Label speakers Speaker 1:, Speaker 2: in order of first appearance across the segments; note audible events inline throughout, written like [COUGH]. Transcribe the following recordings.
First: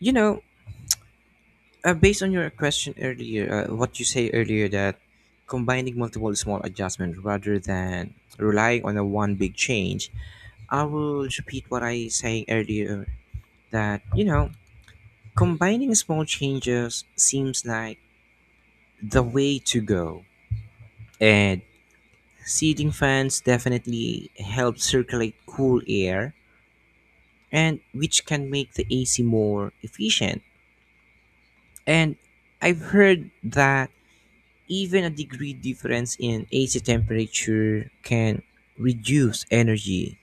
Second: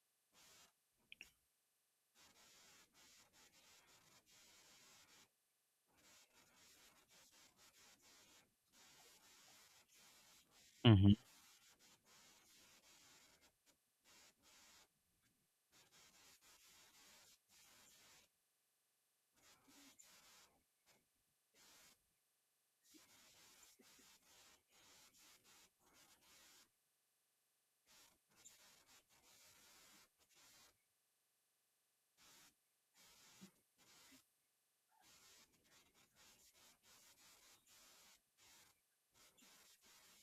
Speaker 1: You know, Based on your question earlier, what you say earlier that combining multiple small adjustments rather than relying on a one big change, I
Speaker 2: Mhm.
Speaker 1: will repeat what I saying earlier that combining small changes seems like the way to go, and seating fans definitely help circulate cool air, and which can make the AC more efficient. And I've heard that even a degree difference in AC temperature can reduce energy.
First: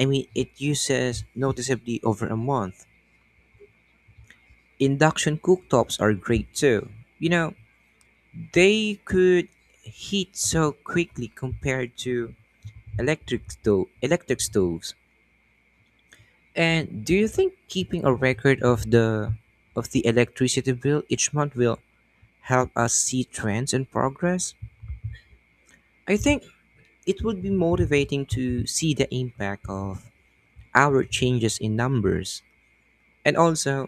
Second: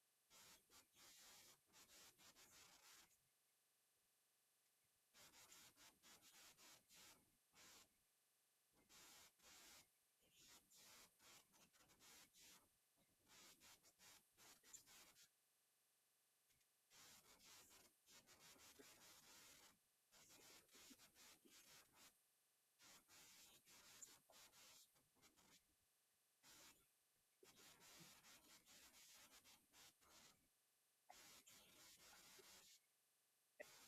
Speaker 1: I mean, it uses noticeably over a month. Induction cooktops are great too. You know, they could heat so quickly compared to electric stoves. And do you think keeping a record of the electricity bill each month will help us see trends and progress? I think it would be motivating to see the impact of our changes in numbers. And also,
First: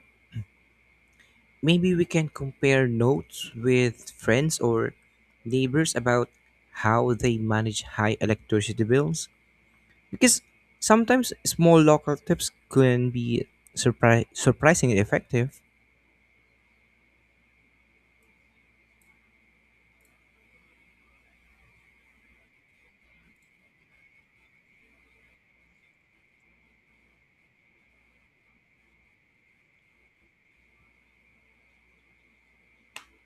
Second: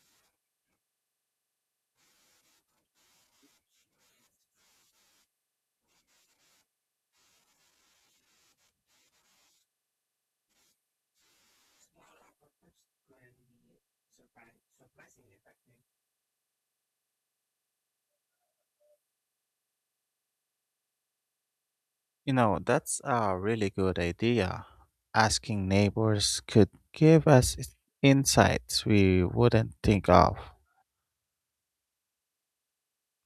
Speaker 1: maybe we can compare notes with friends or neighbors about how they manage high electricity bills. Because sometimes small local tips can be surprisingly effective.
Speaker 2: You know, that's a really good idea. Asking neighbors could give us insights we wouldn't think of.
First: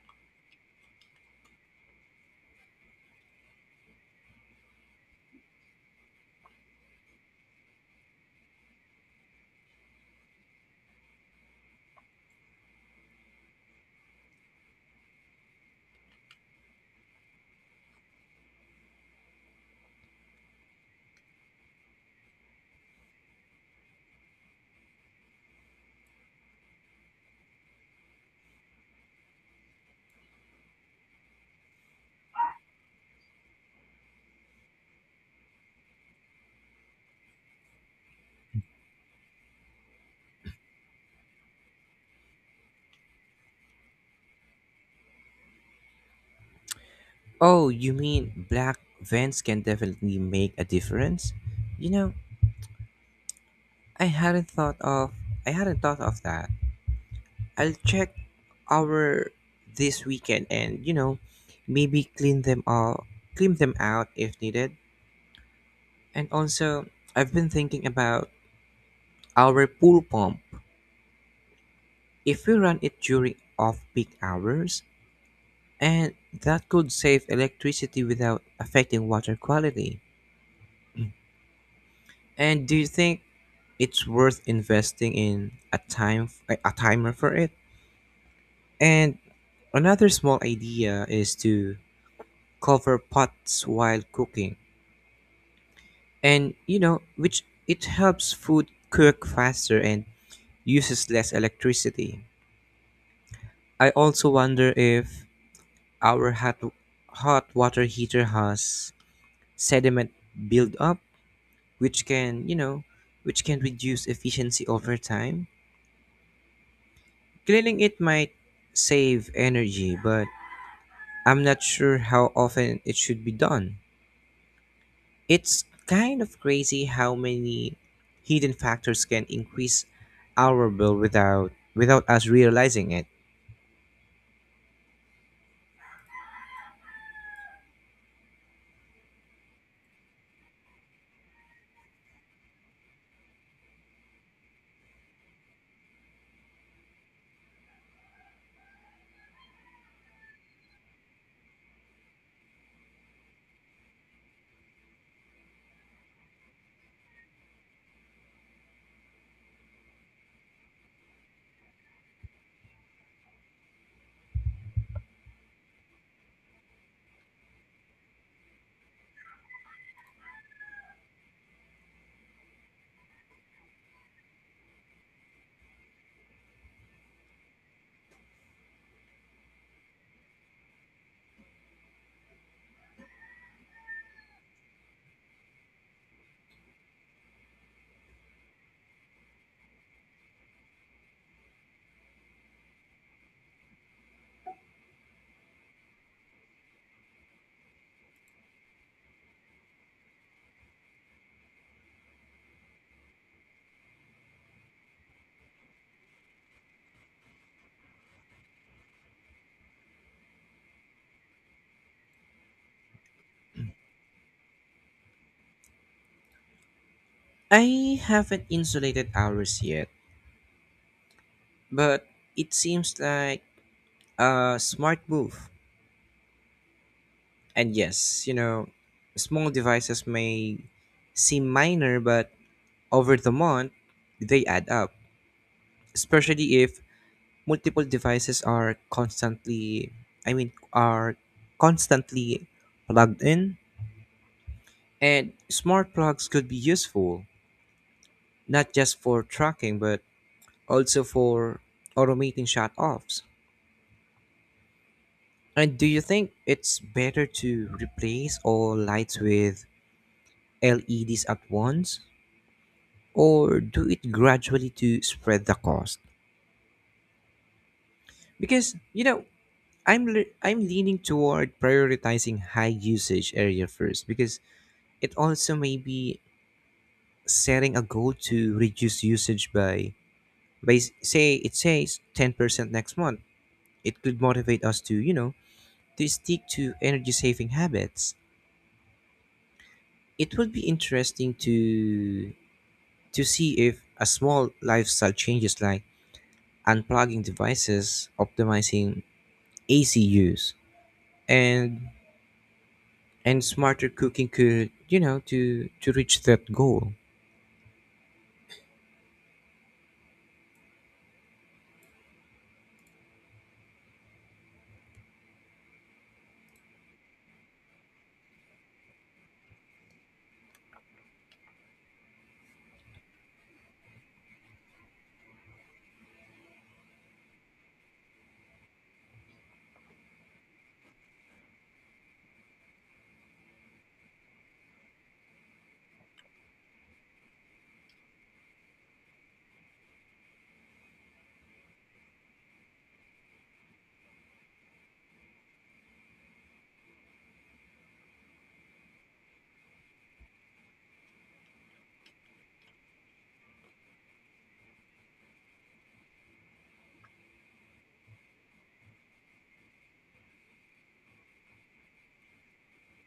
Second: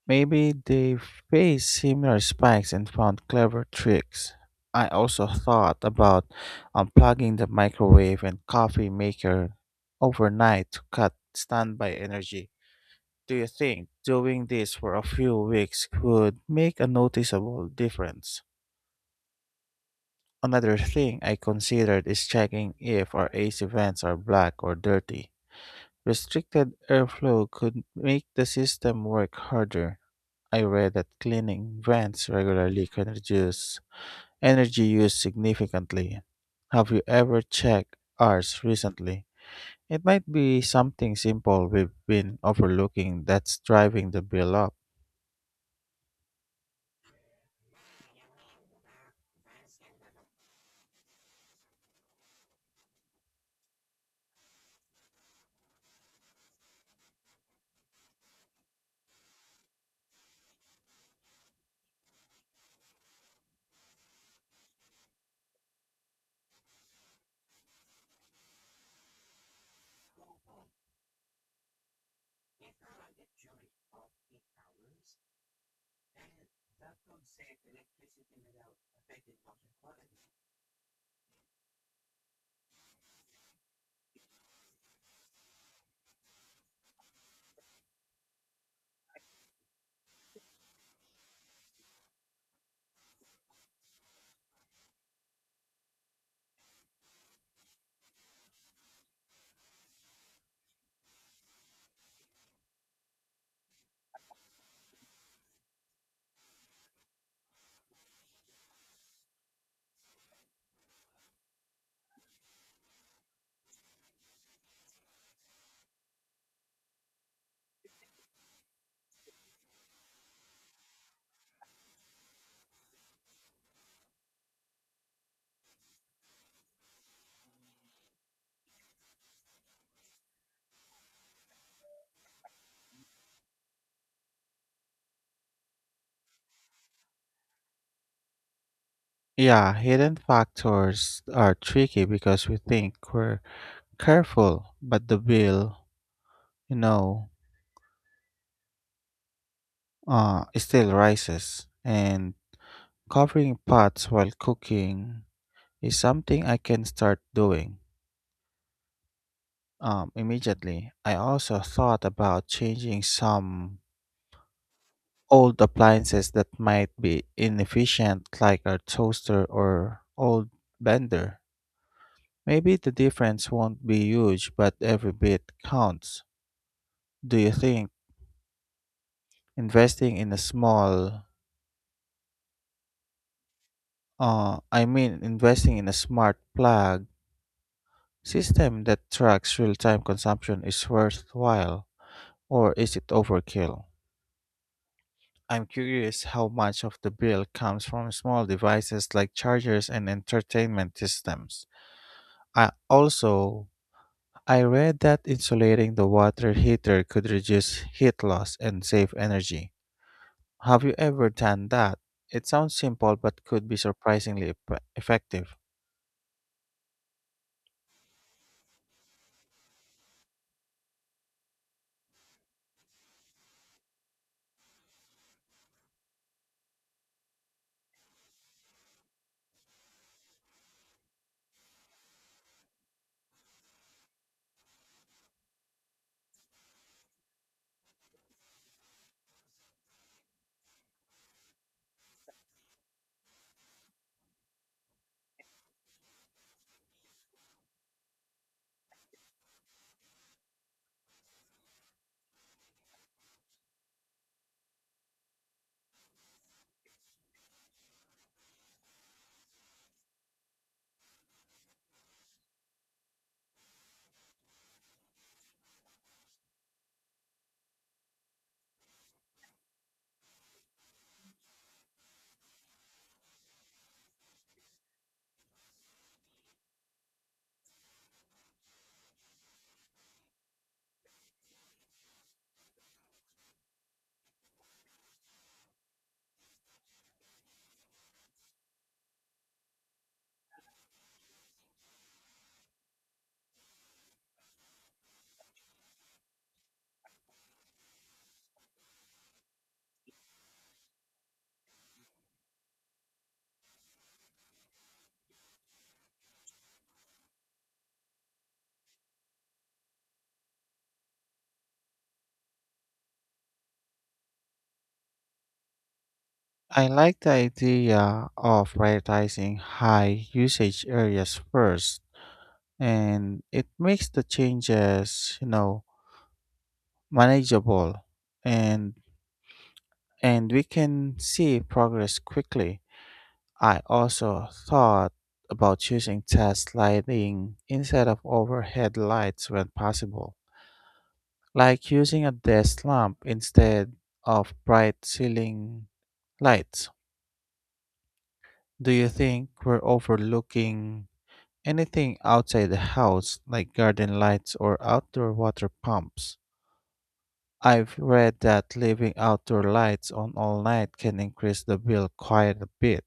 Speaker 2: Maybe they faced similar spikes and found clever tricks. I also thought about unplugging the microwave and coffee maker overnight to cut standby energy. Do you think doing this for a few weeks could make a noticeable difference? Another thing I considered is checking if our AC vents are black or dirty. Restricted airflow could make the system work harder. I read that cleaning vents regularly can reduce energy use significantly. Have you ever checked ours recently? It might be something simple we've been overlooking that's driving the bill up.
Speaker 1: Oh, you mean black vents can definitely make a difference? You know, I hadn't thought of I hadn't thought of that. I'll check our this weekend and maybe clean them out if needed. And also I've been thinking about our pool pump. If we run it during off peak hours and that could save electricity without affecting water quality. And do you think it's worth investing in a timer for it? And another small idea is to cover pots while cooking and which it helps food cook faster and uses less electricity. I also wonder if our hot water heater has sediment buildup which can you know which can reduce efficiency over time. Cleaning it might save energy, but I'm not sure how often it should be done. It's kind of crazy how many hidden factors can increase our bill without us realizing it.
Speaker 2: Yeah, hidden factors are tricky because we think we're careful, but the bill you know, still rises. And covering pots while cooking is something I can start doing immediately. I also thought about changing some old appliances that might be inefficient, like our toaster or old blender. Maybe the difference won't be huge, but every bit counts. Do you think investing in a I mean, investing in a smart plug system that tracks real-time consumption is worthwhile, or is it overkill? I'm curious how much of the bill comes from small devices like chargers and entertainment systems. I also I read that insulating the water heater could reduce heat loss and save energy. Have you ever done that? It sounds simple but could be surprisingly effective.
Speaker 1: I haven't insulated ours yet, but it seems like a smart move. And yes, small devices may seem minor, but over the month, they add up, especially if multiple devices are are constantly plugged in. And smart plugs could be useful, not just for tracking, but also for automating shut offs. And do you think it's better to replace all lights with LEDs at once? Or do it gradually to spread the cost? Because, I'm leaning toward prioritizing high usage area first, because it also may be setting a goal to reduce usage by, say it says 10% next month. It could motivate us to, to stick to energy saving habits. It would be interesting to see if a small lifestyle changes like unplugging devices, optimizing AC use, and and smarter cooking could, to reach that goal.
Speaker 2: I like the idea of prioritizing high usage areas first, and it makes the changes manageable, and and we can see progress quickly. I also thought about using test lighting instead of overhead lights when possible, like using a desk lamp instead of bright ceiling lights. Do you think we're overlooking anything outside the house, like garden lights or outdoor water pumps? I've read that leaving outdoor lights on all night can increase the bill quite a bit,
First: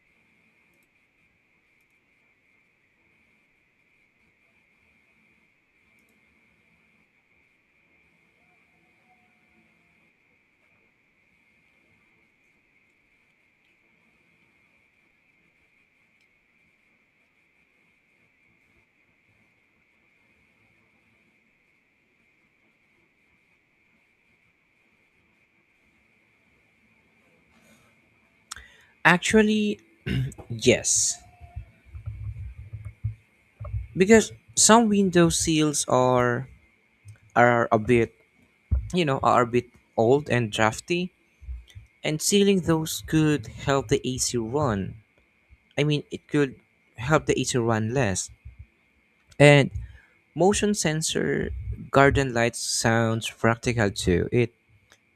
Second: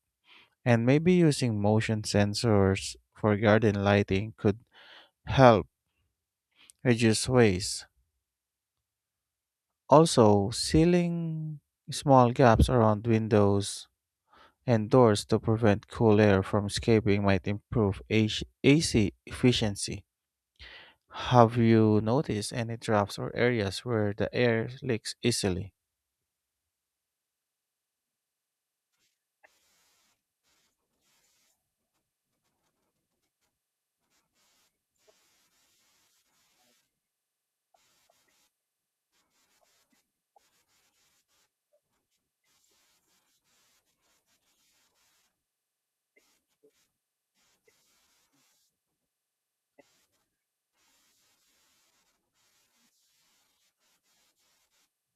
Speaker 2: and maybe using motion sensors for garden lighting could help reduce waste. Also, sealing small gaps around windows and doors to prevent cool air from escaping might improve AC efficiency. Have you noticed any drafts or areas where the air leaks easily?
Speaker 1: Actually, yes. Because some window seals are a bit, you know, are a bit old and drafty. And sealing those could help the AC run. I mean, it could help the AC run less. And motion sensor garden lights sounds practical too. It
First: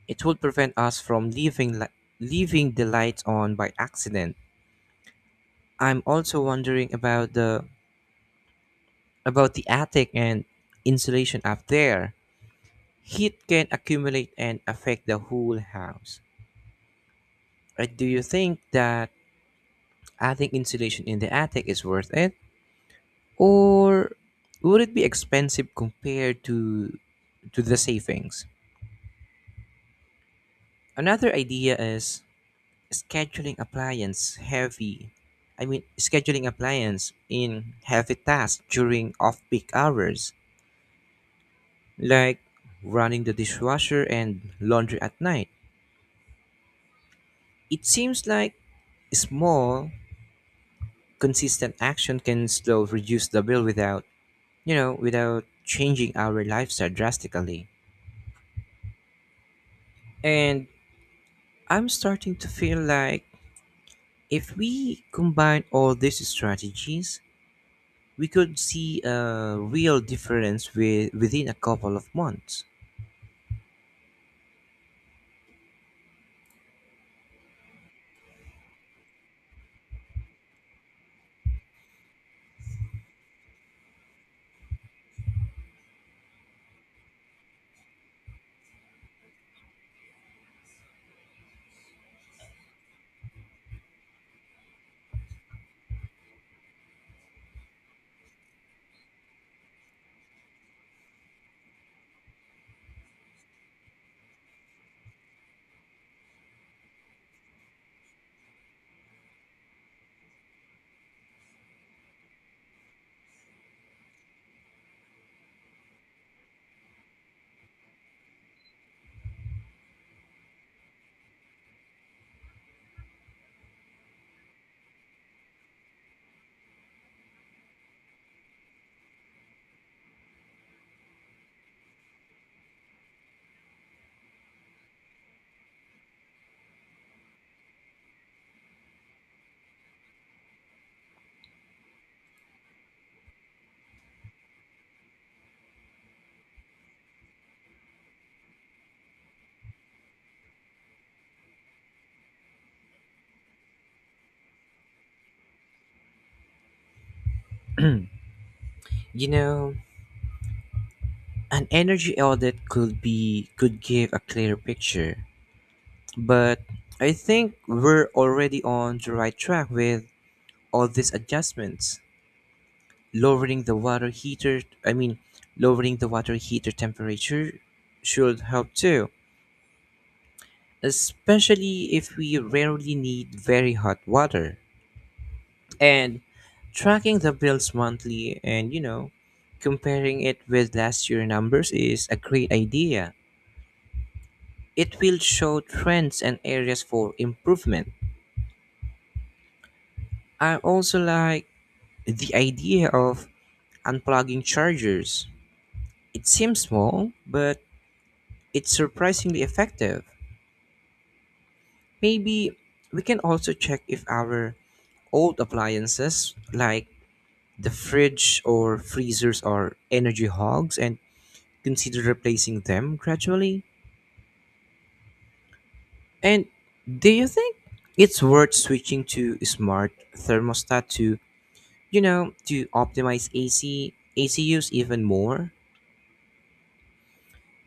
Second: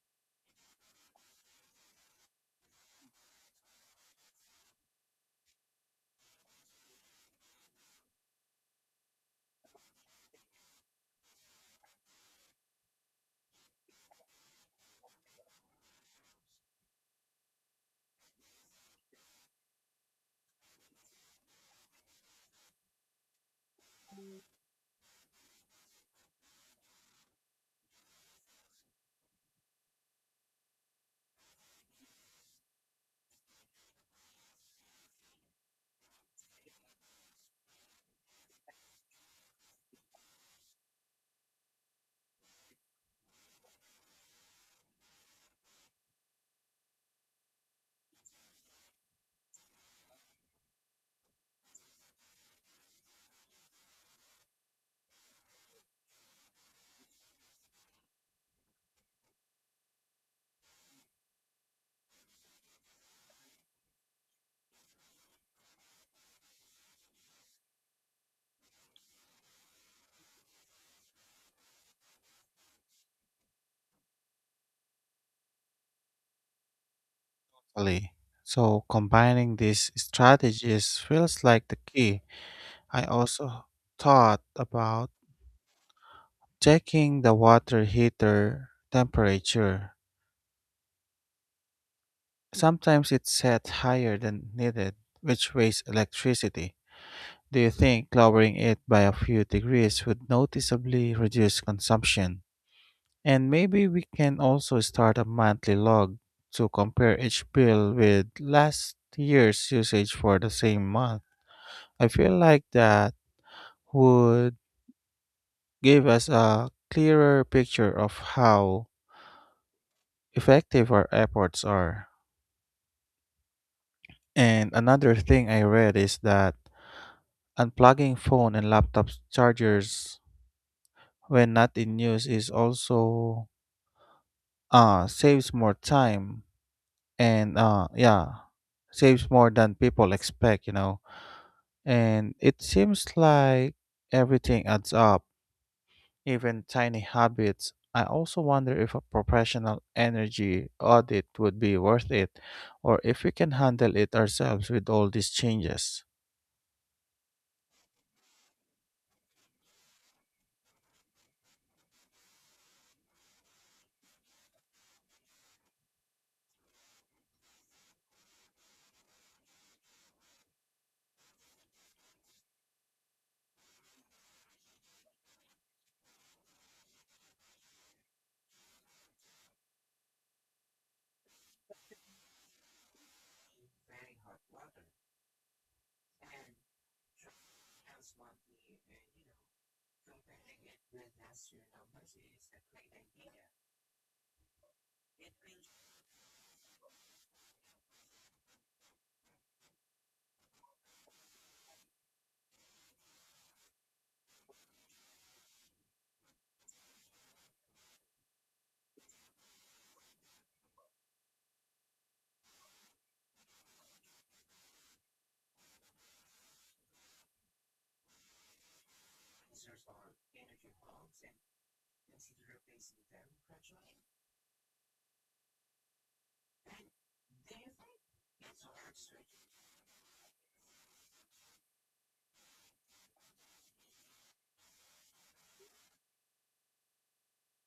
Speaker 1: it would prevent us from leaving the lights on by accident. I'm also wondering about the attic and insulation up there. Heat can accumulate and affect the whole house. Do you think that adding insulation in the attic is worth it? Or would it be expensive compared to the savings? Another idea is scheduling appliance heavy. Scheduling appliance in heavy tasks during off-peak hours, like running the dishwasher and laundry at night. It seems like small, consistent action can still reduce the bill without, without changing our lifestyle drastically. And I'm starting to feel like if we combine all these strategies, we could see a real difference within a couple of months.
Speaker 2: Exactly. So combining these strategies feels like the key. I also thought about checking the water heater temperature. Sometimes it's set higher than needed, which wastes electricity. Do you think lowering it by a few degrees would noticeably reduce consumption? And maybe we can also start a monthly log to compare each bill with last year's usage for the same month. I feel like that would give us a clearer picture of how effective our efforts are. And another thing I read is that unplugging phone and laptop chargers when not in use is also saves more time and yeah, saves more than people expect, you know, and it seems like everything adds up. Even tiny habits. I also wonder if a professional energy audit would be worth it, or if we can handle it ourselves with all these changes.
Speaker 1: You know, an energy audit could give a clear picture, but I think we're already on the right track with all these adjustments. Lowering the water heater, I mean, lowering the water heater temperature should help too, especially if we rarely need very hot water. And tracking the bills monthly and comparing it with last year numbers is a great idea. It will show trends and areas for improvement. I also like the idea of unplugging chargers. It seems small, but it's surprisingly effective. Maybe we can also check if our old appliances like the fridge or freezers are energy hogs and consider replacing them gradually. And do you think it's worth switching to smart thermostat to, to optimize AC use even more?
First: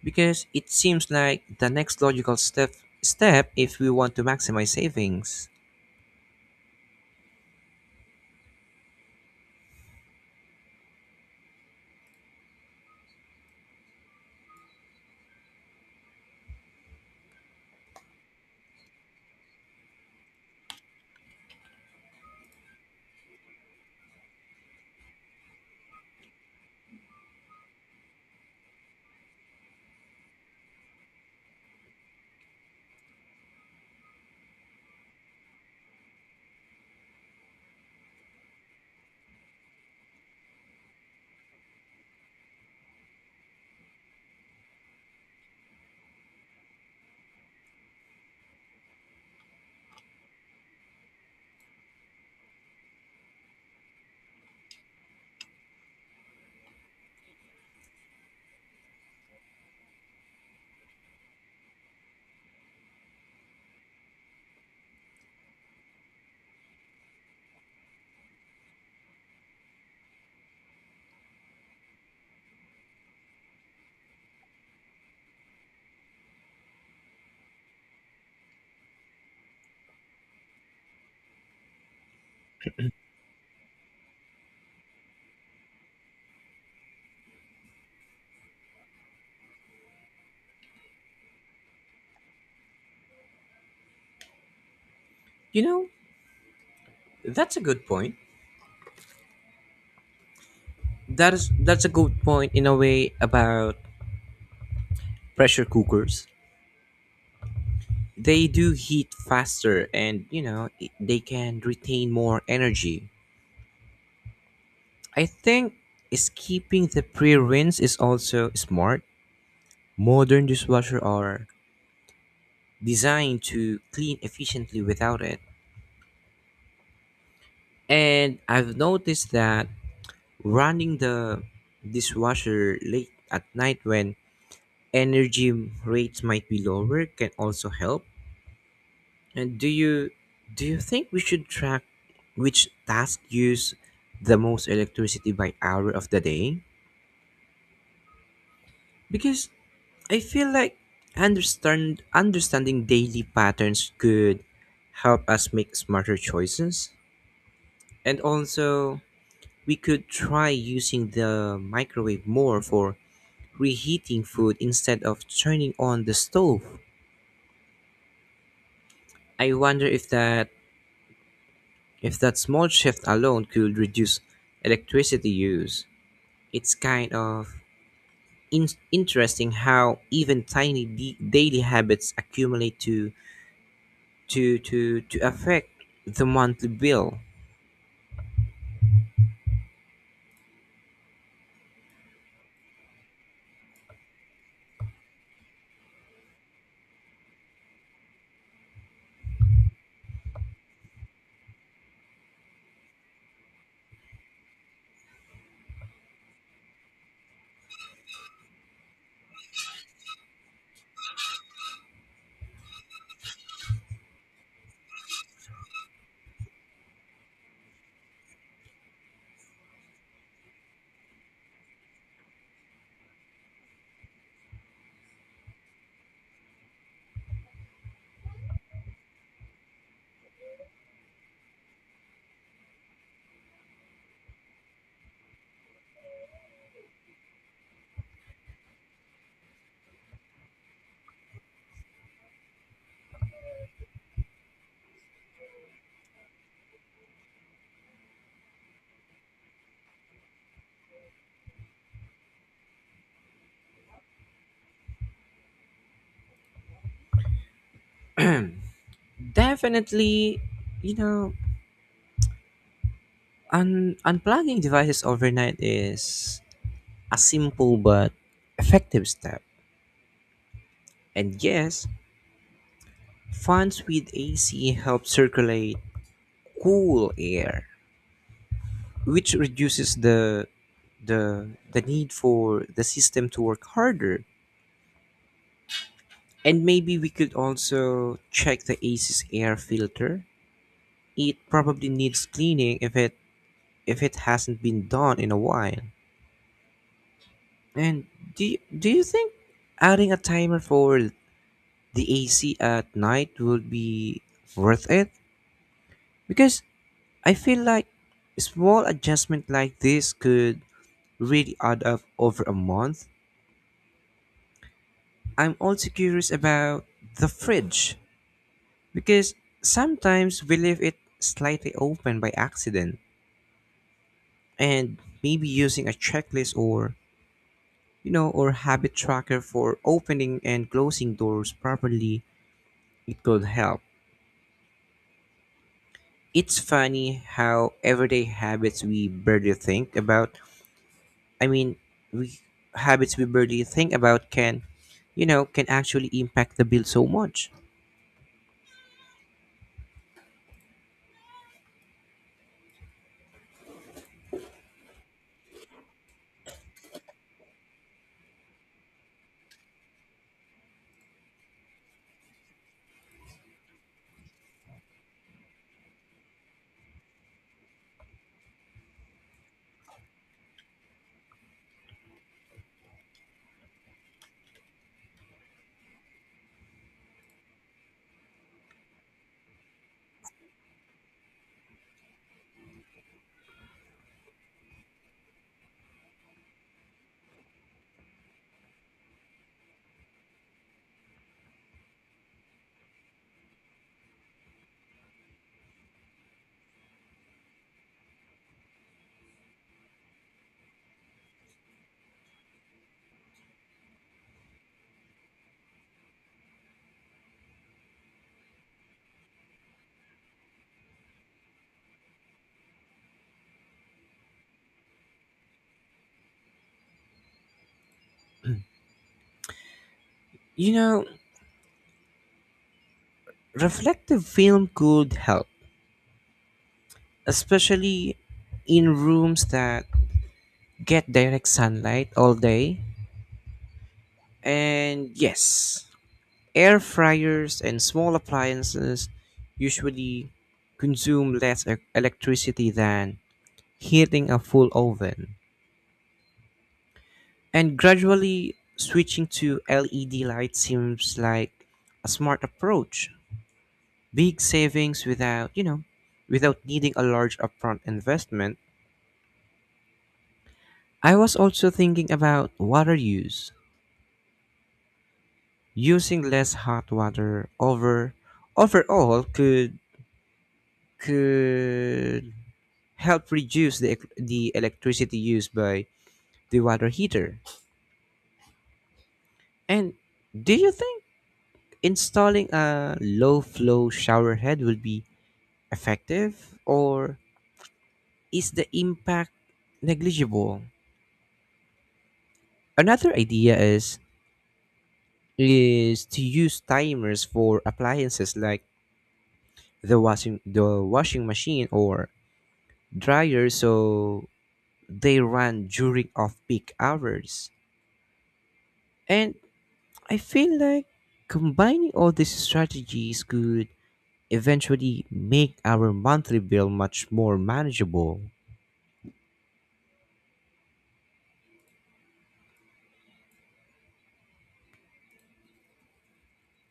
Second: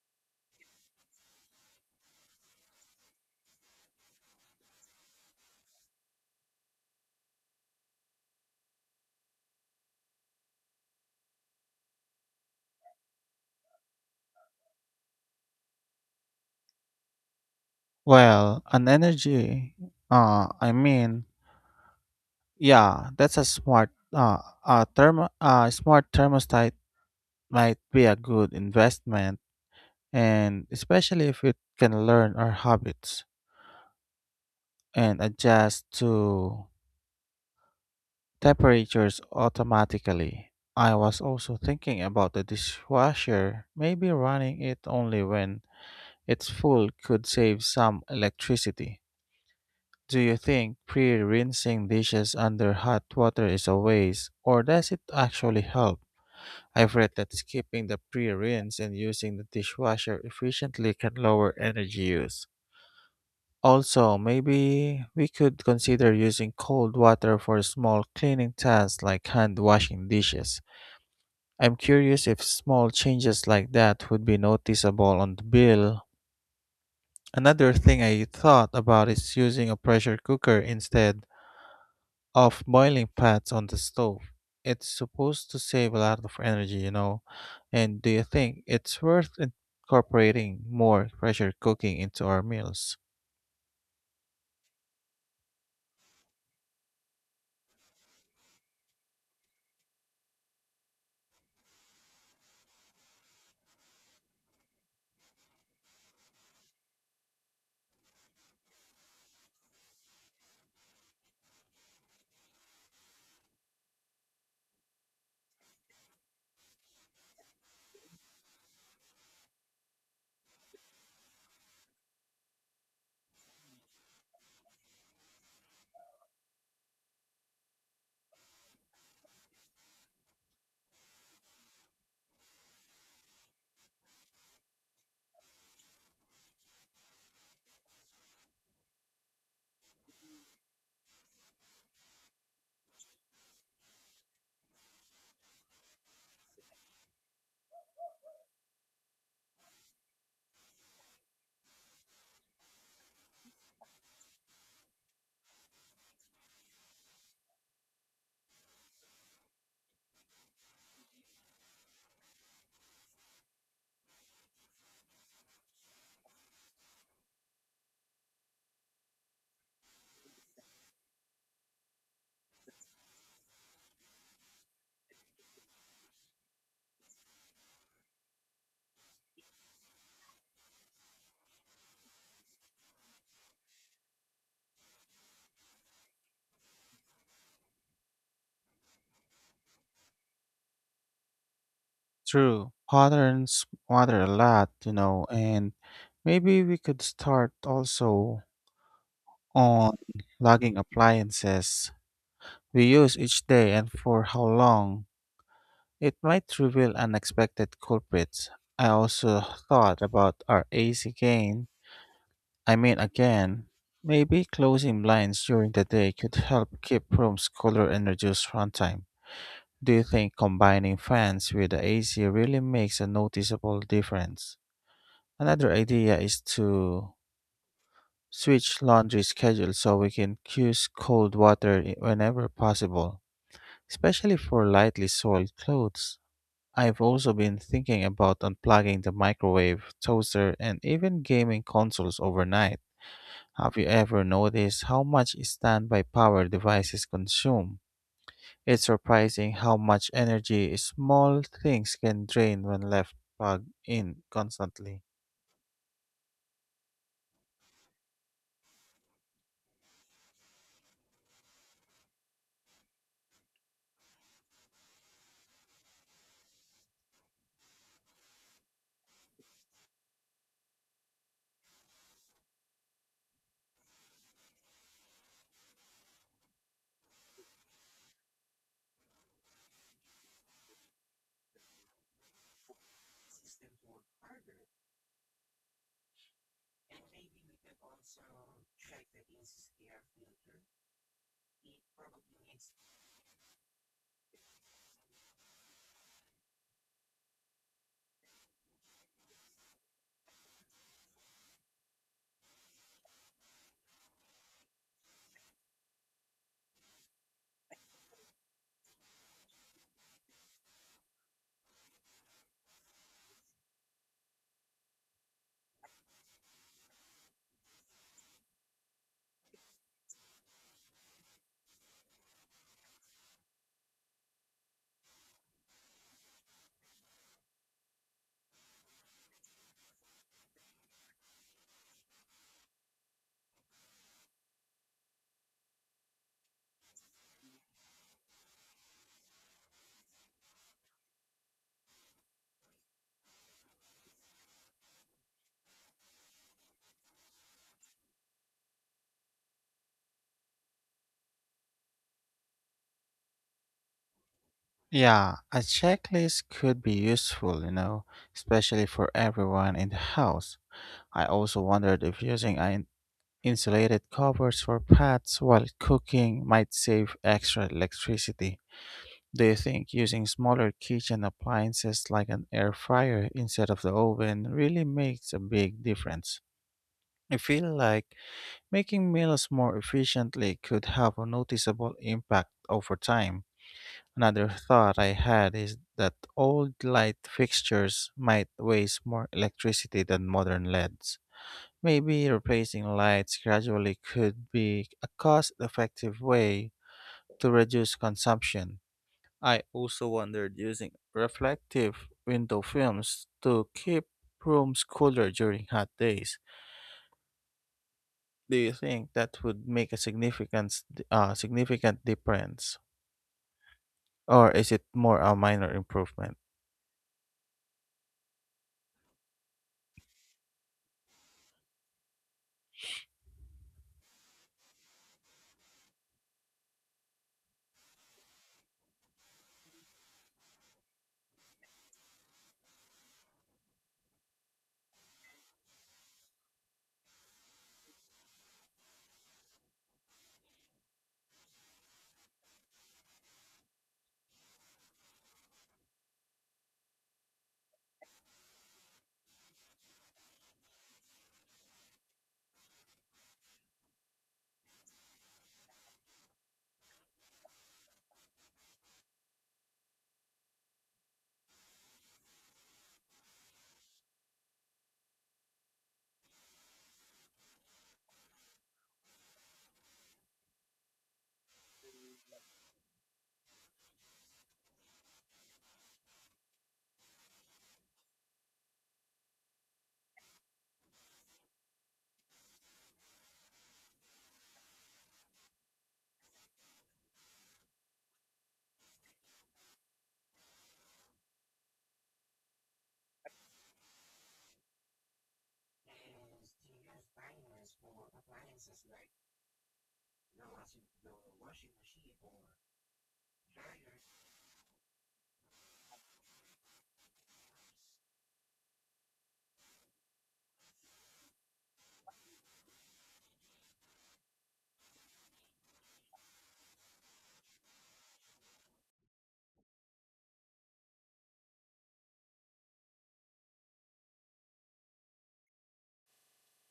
Speaker 1: Because it seems like the next logical step if we want to maximize savings.
Speaker 2: Well, an uh, I mean, yeah, that's a a smart thermostat might be a good investment, and especially if we can learn our habits and adjust to temperatures automatically. I was also thinking about the dishwasher. Maybe running it only when it's full could save some electricity. Do you think pre rinsing dishes under hot water is a waste, or does it actually help? I've read that skipping the pre rinse and using the dishwasher efficiently can lower energy use. Also, maybe we could consider using cold water for small cleaning tasks like hand washing dishes. I'm curious if small changes like that would be noticeable on the bill. Another thing I thought about is using a pressure cooker instead of boiling pots on the stove. It's supposed to save a lot of energy, you know. And do you think it's worth incorporating more pressure cooking into our meals?
Speaker 1: You know, that's a good point. That's a good point in a way about pressure cookers. They do heat faster and, they can retain more energy. I think skipping the pre-rinse is also smart. Modern dishwasher are designed to clean efficiently without it. And I've noticed that running the dishwasher late at night when energy rates might be lower can also help. And do you think we should track which tasks use the most electricity by hour of the day? Because I feel like understanding daily patterns could help us make smarter choices. And also, we could try using the microwave more for reheating food instead of turning on the stove. I wonder if that small shift alone could reduce electricity use. It's kind of in- Interesting how even daily habits accumulate to affect the monthly bill.
Speaker 2: True, patterns matter a lot, you know, and maybe we could start also on logging appliances we use each day and for how long. It might reveal unexpected culprits. I also thought about our AC gain. I mean, again, maybe closing blinds during the day could help keep rooms cooler and reduce runtime. Do you think combining fans with the AC really makes a noticeable difference? Another idea is to switch laundry schedule so we can use cold water whenever possible, especially for lightly soiled clothes. I've also been thinking about unplugging the microwave, toaster, and even gaming consoles overnight. Have you ever noticed how much standby power devices consume? It's surprising how much energy small things can drain when left plugged in constantly.
Speaker 1: Definitely you know un- unplugging devices overnight is a simple but effective step. And yes, fans with AC help circulate cool air, which reduces the need for the system to work harder. And maybe we could also check the AC's air filter. It probably needs cleaning if it hasn't been done in a while. And do you think adding a timer for the AC at night would be worth it? Because I feel like small adjustment like this could really add up over a month. I'm also curious about the fridge, because sometimes we leave it slightly open by accident, and maybe using a checklist or habit tracker for opening and closing doors properly, it could help. It's funny how everyday habits we barely think about, I mean, we habits we barely think about can, can actually impact the bill so much.
Speaker 2: Yeah, a checklist could be useful, you know, especially for everyone in the house. I also wondered if using an insulated covers for pots while cooking might save extra electricity. Do you think using smaller kitchen appliances like an air fryer instead of the oven really makes a big difference? I feel like making meals more efficiently could have a noticeable impact over time. Another thought I had is that old light fixtures might waste more electricity than modern LEDs. Maybe replacing lights gradually could be a cost effective way to reduce consumption. I also wondered using reflective window films to keep rooms cooler during hot days. Do you think that would make a significant difference? Or is it more a minor improvement?
Speaker 1: [CLEARS THROAT] You know, reflective film could help, especially in rooms that get direct sunlight all day. And yes, air fryers and small appliances usually consume less electricity than heating a full oven. And gradually switching to LED light seems like a smart approach. Big savings without, without needing a large upfront investment. I was also thinking about water use. Using less hot water overall could help reduce the electricity used by the water heater. And do you think installing a low flow shower head will be effective, or is the impact negligible? Another idea is to use timers for appliances like the washing machine or dryer so they ran during off-peak hours. And I feel like combining all these strategies could eventually make our monthly bill much more manageable.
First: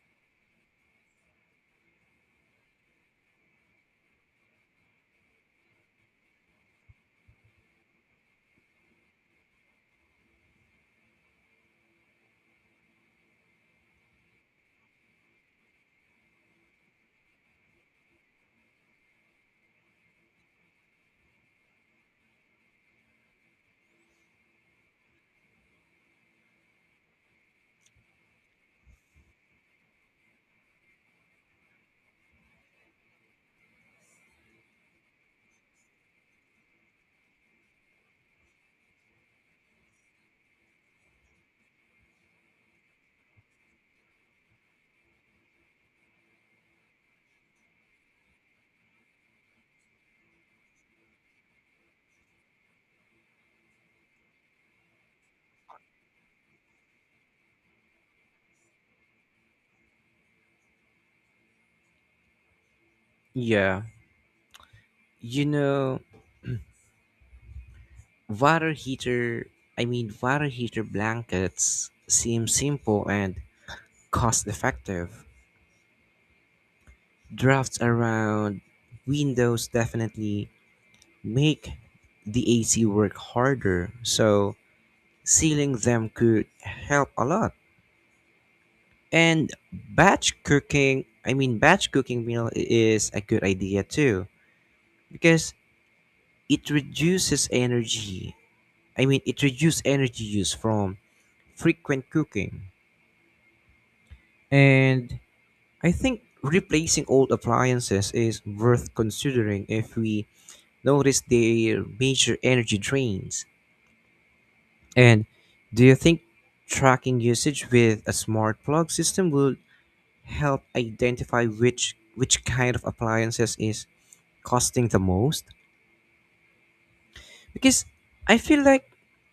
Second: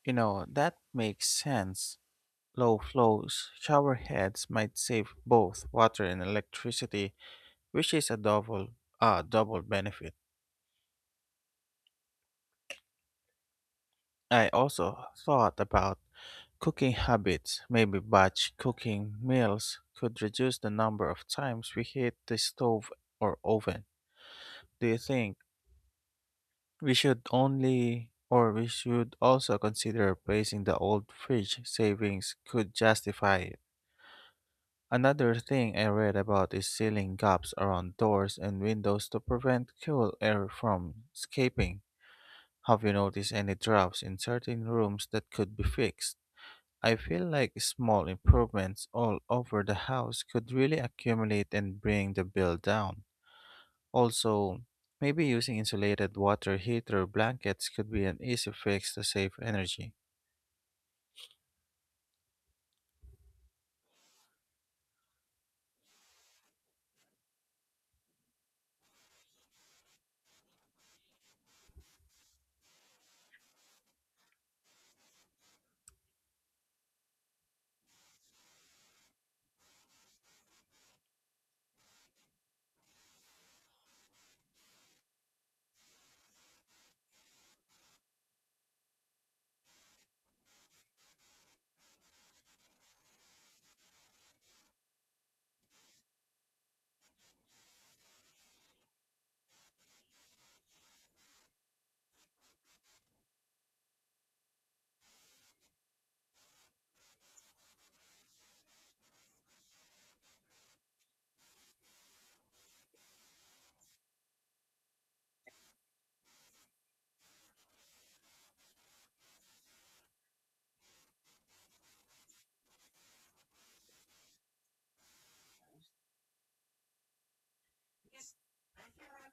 Speaker 2: You know, that makes sense. Low flows shower heads might save both water and electricity, which is a double benefit. I also thought about cooking habits. Maybe batch cooking meals could reduce the number of times we hit the stove or oven. Do you think we should also consider replacing the old fridge savings could justify it. Another thing I read about is sealing gaps around doors and windows to prevent cool air from escaping. Have you noticed any drops in certain rooms that could be fixed? I feel like small improvements all over the house could really accumulate and bring the bill down. Also, maybe using insulated water heater blankets could be an easy fix to save energy.
Speaker 1: Yeah, you know, water heater, water heater blankets seem simple and cost effective. Drafts around windows definitely make the AC work harder, so sealing them could help a lot. And batch cooking meal is a good idea too, because it reduces energy. It reduces energy use from frequent cooking. And I think replacing old appliances is worth considering if we notice their major energy drains. And do you think tracking usage with a smart plug system will help identify which kind of appliances is costing the most? Because I feel like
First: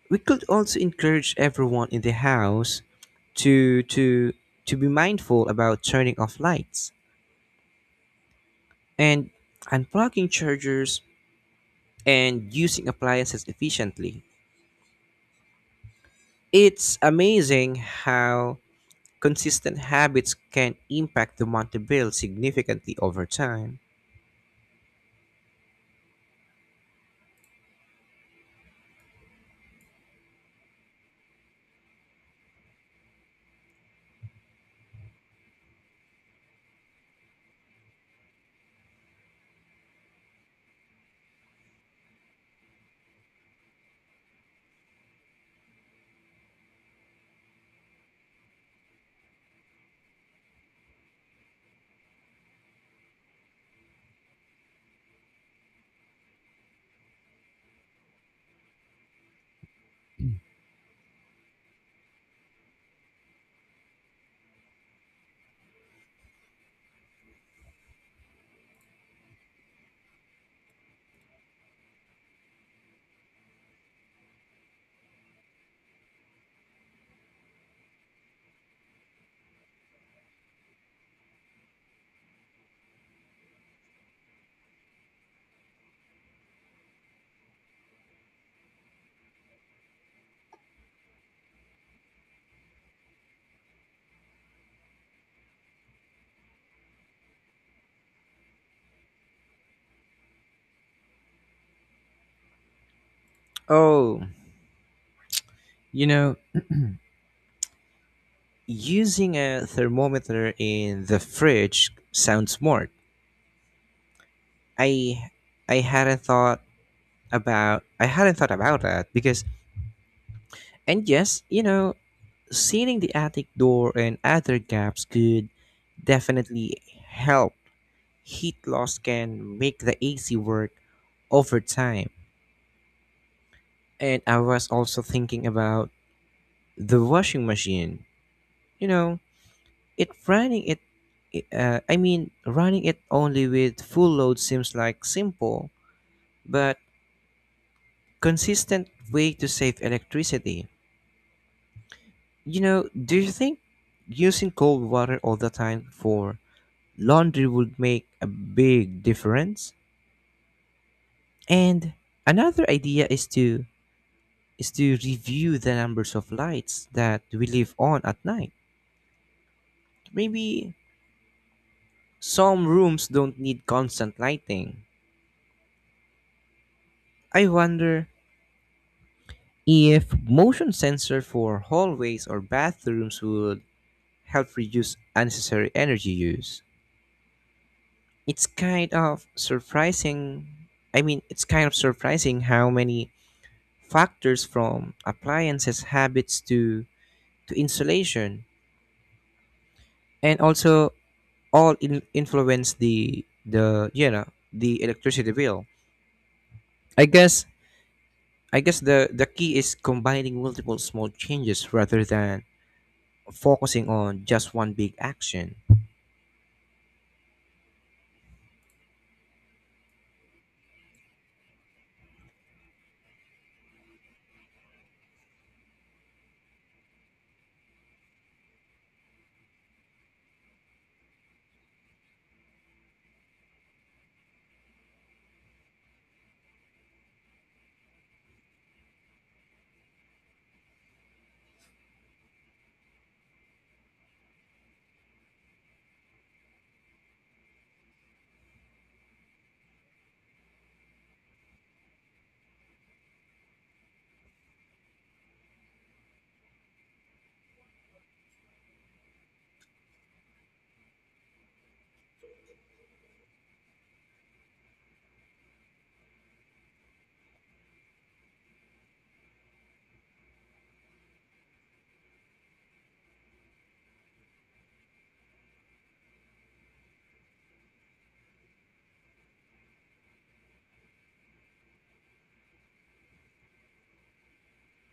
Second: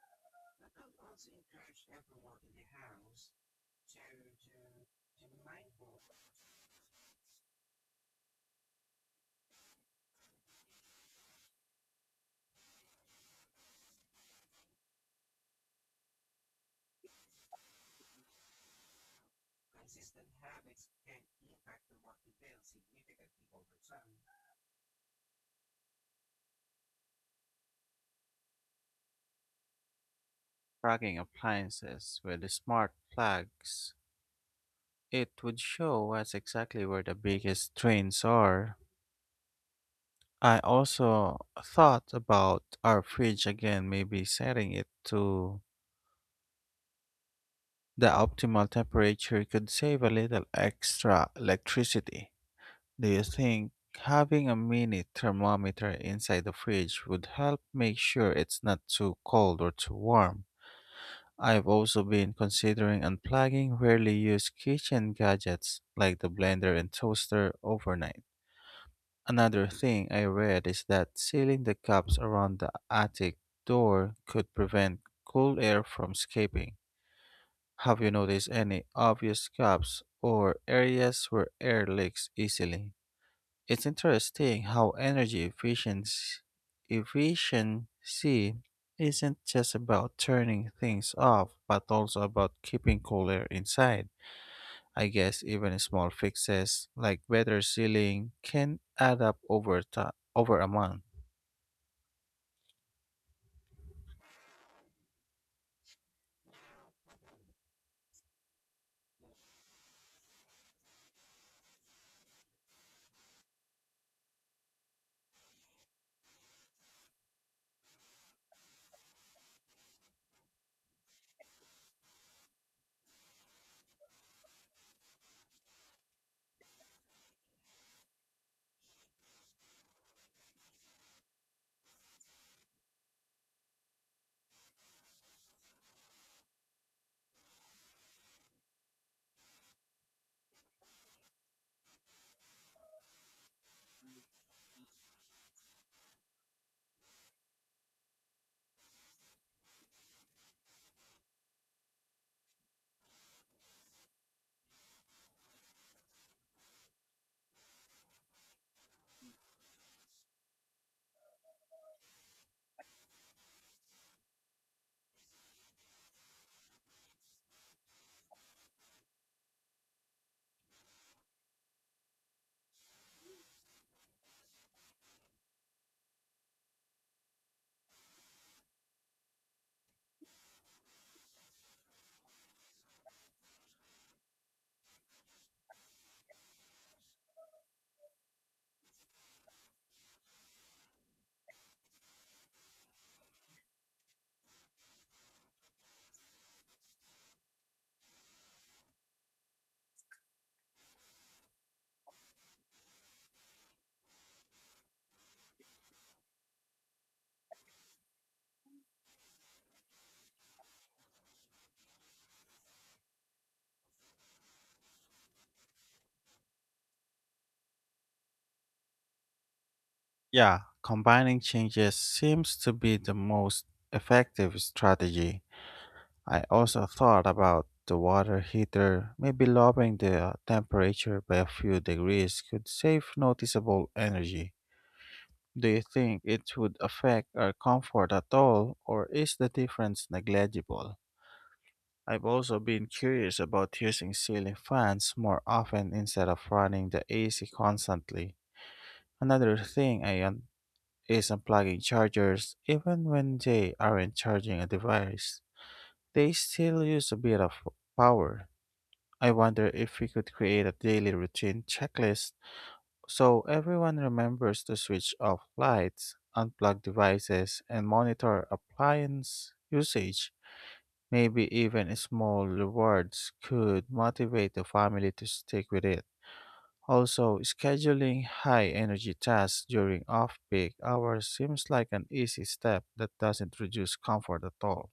Speaker 1: we could also encourage everyone in the house to to to be mindful about turning off lights and unplugging chargers and using appliances efficiently. It's amazing how consistent habits can impact the monthly bill significantly over time.
Speaker 2: Tracking appliances with smart plugs, it would show us exactly where the biggest drains are. I also thought about our fridge again. Maybe setting it to the optimal temperature could save a little extra electricity. Do you think having a mini thermometer inside the fridge would help make sure it's not too cold or too warm? I've also been considering unplugging rarely used kitchen gadgets like the blender and toaster overnight. Another thing I read is that sealing the cups around the attic door could prevent cool air from escaping. Have you noticed any obvious gaps or areas where air leaks easily? It's interesting how energy efficiency isn't just about turning things off, but also about keeping cool air inside. I guess even small fixes like better sealing can add up over time, over a month.
Speaker 1: oh you know Using a thermometer in the fridge sounds smart. I I hadn't thought I hadn't thought about that. Because and yes, sealing the attic door and other gaps could definitely help. Heat loss can make the AC work over time. And I was also thinking about the washing machine. You know, It running it, I mean, running it only with full load seems like simple but consistent way to save electricity. You know, do you think using cold water all the time for laundry would make a big difference? And another idea is to review the numbers of lights that we leave on at night. Maybe some rooms don't need constant lighting. I wonder if motion sensor for hallways or bathrooms would help reduce unnecessary energy use. It's kind of surprising. It's kind of surprising how many factors from appliances habits to insulation and also influence the you know the electricity bill. I guess I guess the key is combining multiple small changes rather than focusing on just one big action.
Speaker 2: Yeah, combining changes seems to be the most effective strategy. I also thought about the water heater. Maybe lowering the temperature by a few degrees could save noticeable energy. Do you think it would affect our comfort at all, or is the difference negligible? I've also been curious about using ceiling fans more often instead of running the AC constantly. Another thing is unplugging chargers even when they aren't charging a device. They still use a bit of power. I wonder if we could create a daily routine checklist so everyone remembers to switch off lights, unplug devices, and monitor appliance usage. Maybe even small rewards could motivate the family to stick with it. Also, scheduling high energy tasks during off peak hours seems like an easy step that doesn't reduce comfort at all.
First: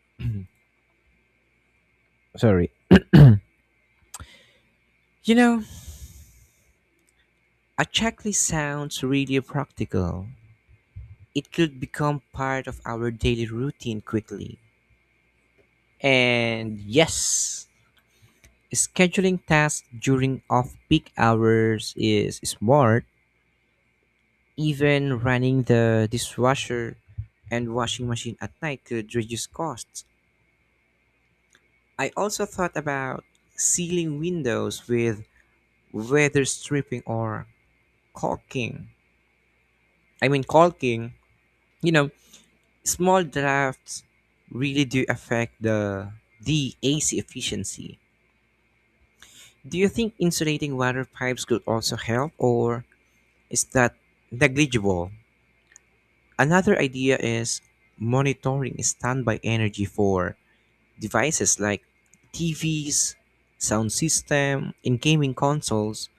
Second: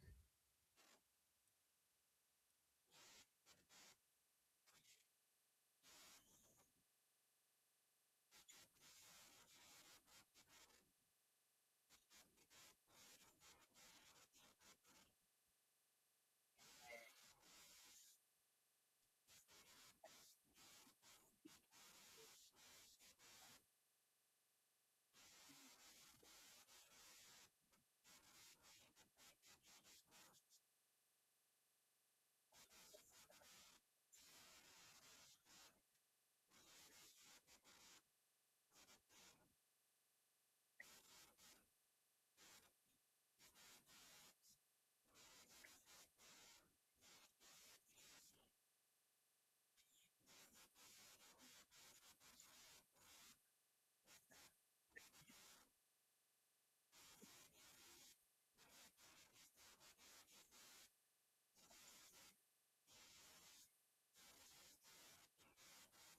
Speaker 1: [CLEARS THROAT] Sorry. [CLEARS THROAT] You know, a checklist sounds really practical. It could become part of our daily routine quickly. And yes, scheduling tasks during off peak hours is smart. Even running the dishwasher and washing machine at night could reduce costs. I also thought about sealing windows with weather stripping or caulking. Caulking, you know, small drafts really do affect the AC efficiency. Do you think insulating water pipes could also help, or is that negligible? Another idea is monitoring standby energy for devices like TVs, sound system, and gaming consoles.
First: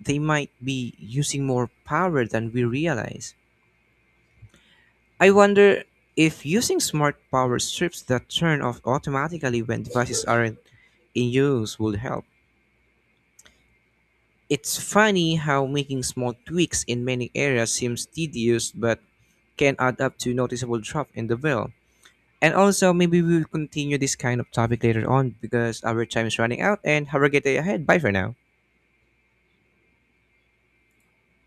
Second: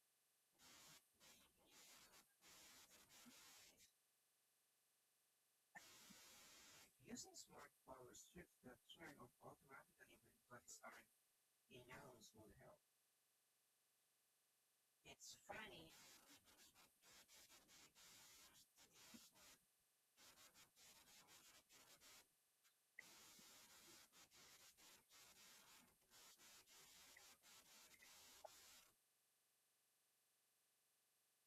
Speaker 1: They might be using more power than we realize. I wonder if using smart power strips that turn off automatically when devices aren't in use would help. It's funny how making small tweaks in many areas seems tedious but can add up to noticeable drop in the bill. And also, maybe we'll continue this kind of topic later on because our time is running out, and have a great day ahead. Bye for now.